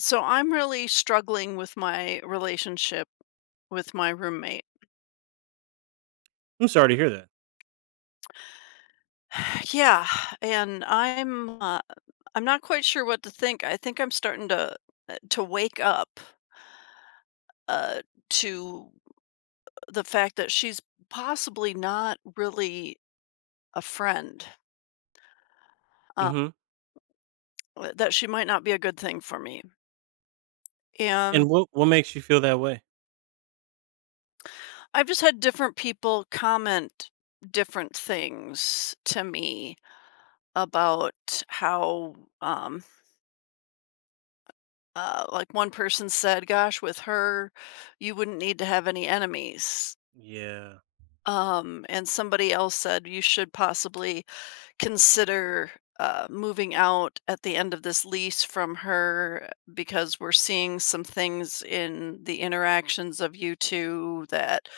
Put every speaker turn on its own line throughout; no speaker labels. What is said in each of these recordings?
So I'm really struggling with my relationship with my roommate.
I'm sorry to hear that.
Yeah, and I'm not quite sure what to think. I think I'm starting to wake up uh, to the fact that she's possibly not really a friend. Uh,
Mhm.
that she might not be a good thing for me.
And
And
what makes you feel that way?
I've just had different people comment different things to me about how um, like one person said, "Gosh, with her, you wouldn't need to have any enemies."
Yeah.
And somebody else said, "You should possibly consider moving out at the end of this lease from her because we're seeing some things in the interactions of you two that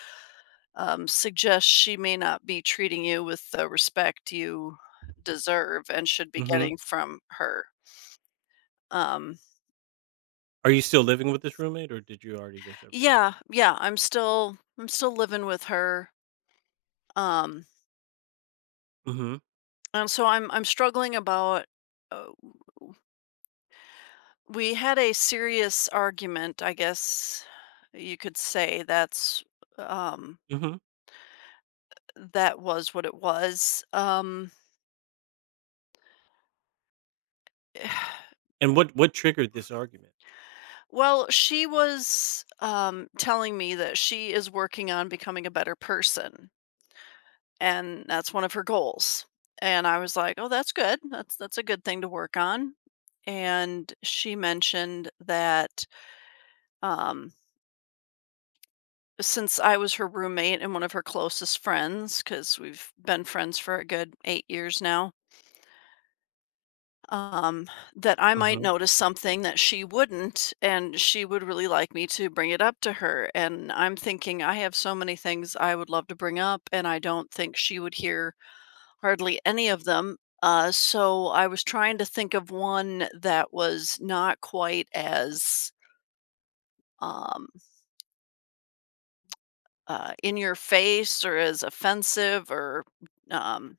suggest she may not be treating you with the respect you deserve and should be
Mhm.
getting from her." Um,
Are you still living with this roommate, or did you already go separate ways?
yeah, yeah, I'm still living with her. Um,
Mhm.
and so I'm struggling about uh, we had a serious argument, I guess you could say that's um
Mhm.
that was what it was.
And what triggered this argument?
Well, she was telling me that she is working on becoming a better person and that's one of her goals. And I was like, "Oh, that's good. That's a good thing to work on." And she mentioned that um since I was her roommate and one of her closest friends, because we've been friends for a good 8 years now, um, that I might
Mhm.
notice something that she wouldn't, and she would really like me to bring it up to her. And I'm thinking, I have so many things I would love to bring up, and I don't think she would hear hardly any of them. So I was trying to think of one that was not quite as um, in your face or as offensive or um,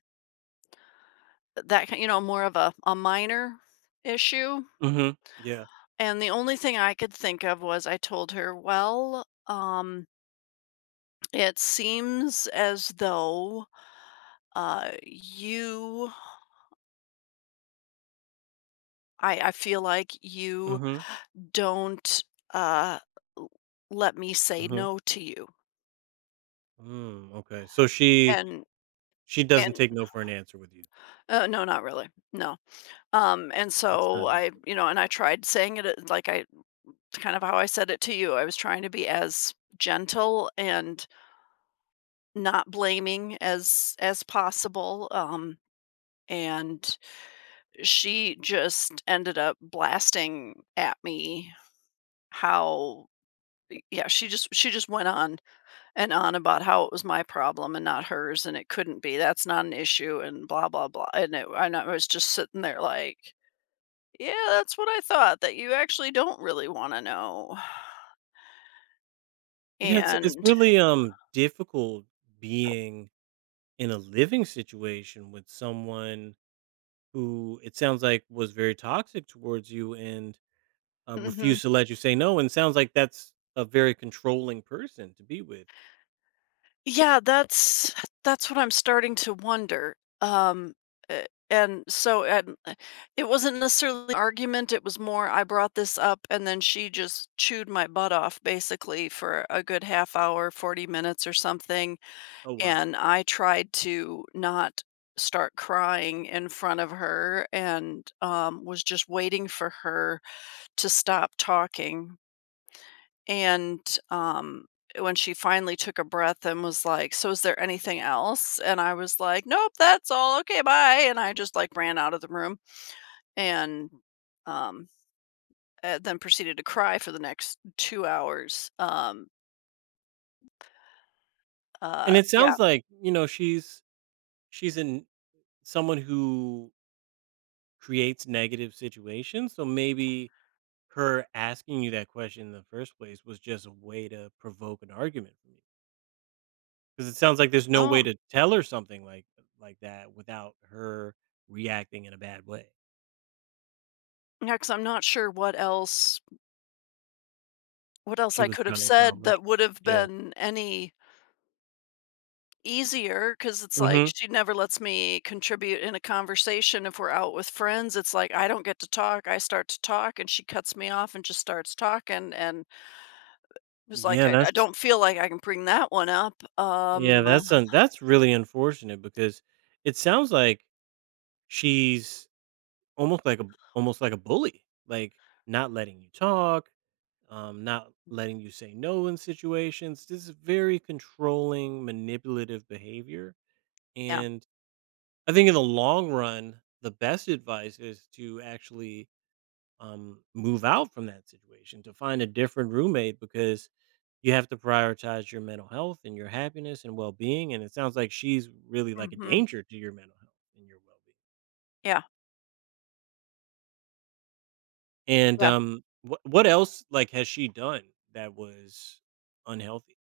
That ki you know, more of a minor issue,
Mhm. Yeah.
and the only thing I could think of was I told her, "Well, it seems as though, you I feel like you
Mhm.
don't, uh, l let me say
Mhm.
no to you."
Mm, okay. So she
And
she doesn't
and
take no for an answer with you.
No, not really, no. And
That's
so
not good.
and I tried saying it, like I kind of how I said it to you, I was trying to be as gentle and not blaming as possible, and she just ended up blasting at me how yeah, she just went on and on about how it was my problem and not hers, and it couldn't be, that's not an issue, and blah, blah, blah, and it and I was just sitting there like, "Yeah, that's what I thought, that you actually don't really wanna know."
Yeah, it's
And
really difficult being in a living situation with someone who it sounds like was very toxic towards you and
Mhm.
refuse to let you say no. And sounds like that's a very controlling person to be with.
Yeah, that's what I'm starting to wonder. A- and so and It wasn't necessarily an argument. It was more I brought this up, and then she just chewed my butt off basically for a good half-hour, 40 minutes or something.
Oh wow!
And I tried to not start crying in front of her and was just waiting for her to stop talking and, um, when she finally took a breath and was like, "So is there anything else?" And I was like, "Nope, that's all. Okay, bye." And I just like ran out of the room and um then proceeded to cry for the next 2 hours.
And it
Yeah.
sounds like you know she's in someone who creates negative situations. So maybe her asking you that question in the first place was just a way to provoke an argument from you. Because it sounds like there's no way
Oh,
to tell her something like that without her reacting in a bad way.
yeah, 'cause I'm not sure what else
She
I
was
could have
trying to
said
accomplish.
that would have
Yeah.
been any easier, cause it's like
Hmm.
she never lets me contribute in a conversation if we're out with friends, it's like I don't get to talk, I start to talk, and she cuts me off and just starts talking, and it's like,
Yeah,
I
that's
don't feel like I can bring that one up,
Yeah, that's really unfortunate because it sounds like she's almost like a almost like a bully, like not letting you talk, not letting you say no in situations. This is very controlling, manipulative behavior.
yeah,
And I think in the long run, the best advice is to actually move out from that situation, to find a different roommate because you have to prioritize your mental health and your happiness and well-being, and it sounds like she's really like a
mhm,
danger to your mental health and your well-being.
yeah,
And
yeah,
what else like has she done that was unhealthy?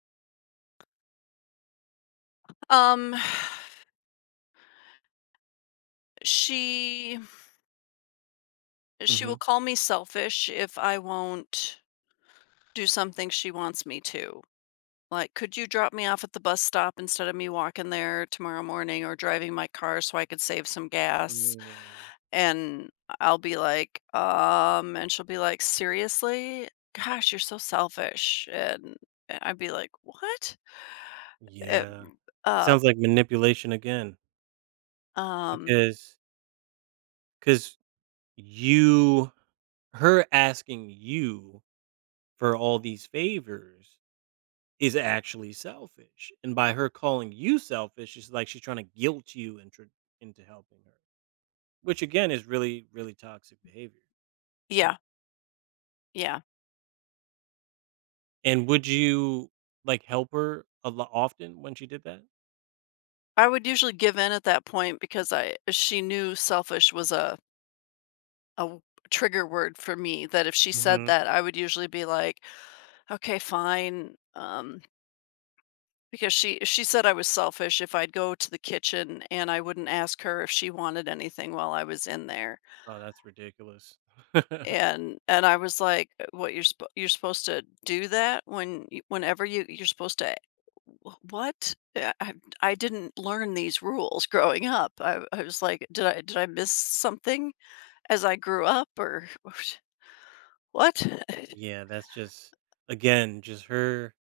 um, she she
Hmm.
will call me selfish if I won't do something she wants me to, like, "Could you drop me off at the bus stop instead of me walking there tomorrow morning or driving my car so I could save some gas?"
Mm,
And I'll be like, and she'll be like, "Seriously? Gosh, you're so selfish." And I'd be like, "What?" It,
yeah, it
uh,
sounds like manipulation again
um,
because because you her asking you for all these favors is actually selfish. And by her calling you selfish, it's like she's trying to guilt you into helping her, which again is really really toxic behavior.
yeah, yeah.
And would you like help her a lot often when she did that?
I would usually give in at that point because I she knew selfish was a w trigger word for me, that if she said
Hmm.
that, I would usually be like, "Okay, fine." Because she said I was selfish if I'd go to the kitchen and I wouldn't ask her if she wanted anything while I was in there.
Oh, that's ridiculous.
And I was like, "What, you're suppo you're supposed to do that whenever you're supposed to" "Wh What?" I didn't learn these rules growing up. I was like, Did I miss something as I grew up or what?"
Yeah, that's just again just her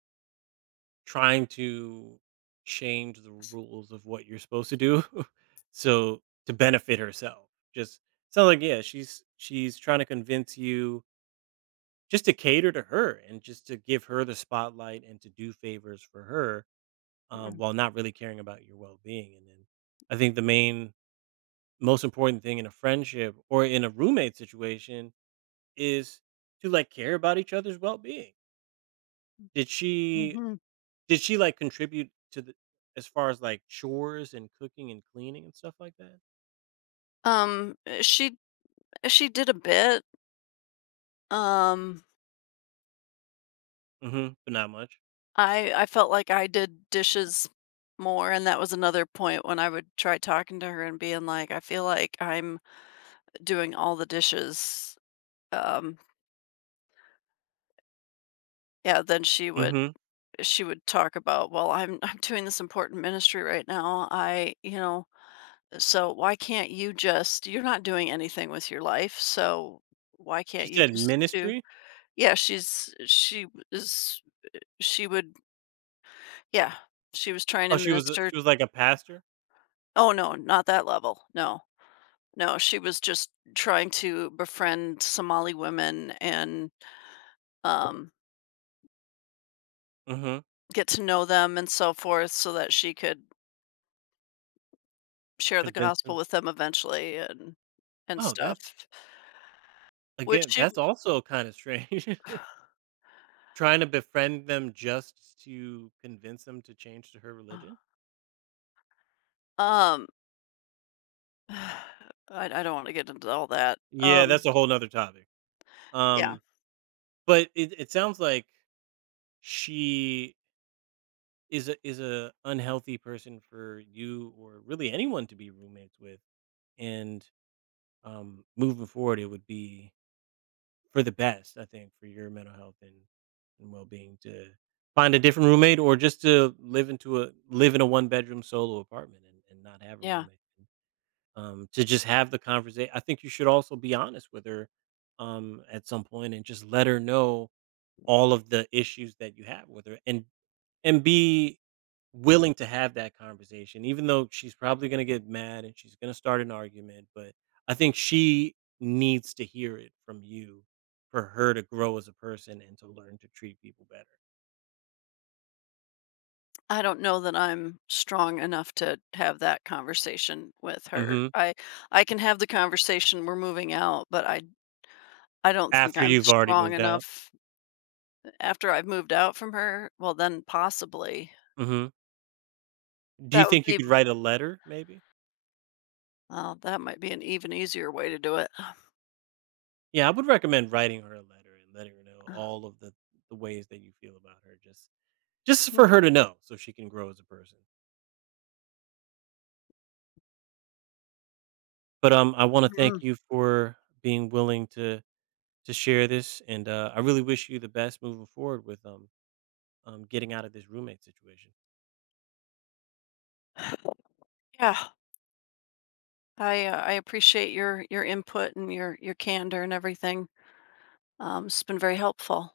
trying to change the rules of what you're supposed to do so to benefit herself. Just sounds like yeah, she's trying to convince you just to cater to her and just to give her the spotlight and to do favors for her, while not really caring about your well-being, and then I think the main most important thing in a friendship or in a roommate situation is to, like, care about each other's well-being. Did she
Mhm.
did she, like, contribute to the as far as, like, chores and cooking and cleaning and stuff like that?
She she did a bit. Um,
Mhm, but not much.
I felt like I did dishes more, and that was another point when I would try talking to her and being like, "I feel like I'm doing all the dishes, um, yeah, then
Mhm.
she would talk about, well, I'm I'm doing this important ministry right now. I, you know, so why can't you just you're not doing anything with your life, so why
She
can't you
said
just do"
ministry?
Yeah, she would yeah, she was trying
Oh,
to
she was a
minister.
she was like a pastor?
Oh, no, not that level. No. No, she was just trying to befriend Somali women and, um,
Mhm.
get to know them and so forth so that she could share the
Convinced
gospel
him.
with them eventually and
Oh, that's
stuff, which
again,
she
that's also kinda strange. Trying to befriend them just to convince them to change to her religion?
um, I I don't wanna get into all that.
Yeah, that's a whole 'nother topic.
Yeah,
Um, but it it sounds like she is a unhealthy person for you or really anyone to be roommates with, and, moving forward, it would be for the best, I think, for your mental health and well being to find a different roommate or just to live in a one bedroom solo apartment, and not have a
yeah.
roommate. To just have the conversation. I think you should also be honest with her at some point and just let her know all of the issues that you have with her, and be willing to have that conversation, even though she's probably gonna get mad and she's gonna start an argument, but I think she needs to hear it from you for her to grow as a person and to learn to treat people better.
I don't know that I'm strong enough to have that conversation with her.
Mhm.
I can have the conversation, "We're moving out," but I don't think
After
I'm
you've already
strong
moved out.
enough after I've moved out from her, well, then possibly.
Mhm. Do you
That would
think you
be
could write a letter maybe?
well, that might be an even easier way to do it.
Yeah, I would recommend writing her a letter and letting her know all of the ways that you feel about her, just for her to know so she can grow as a person. But, I wanna
Mm,
thank
mm.
you for being willing to share this, and I really wish you the best moving forward with getting out of this roommate situation.
Yeah. I appreciate your input and your candor and everything. It's been very helpful.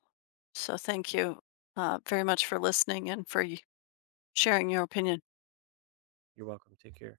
So thank you very much for listening and for sharing your opinion.
You're welcome. Take care.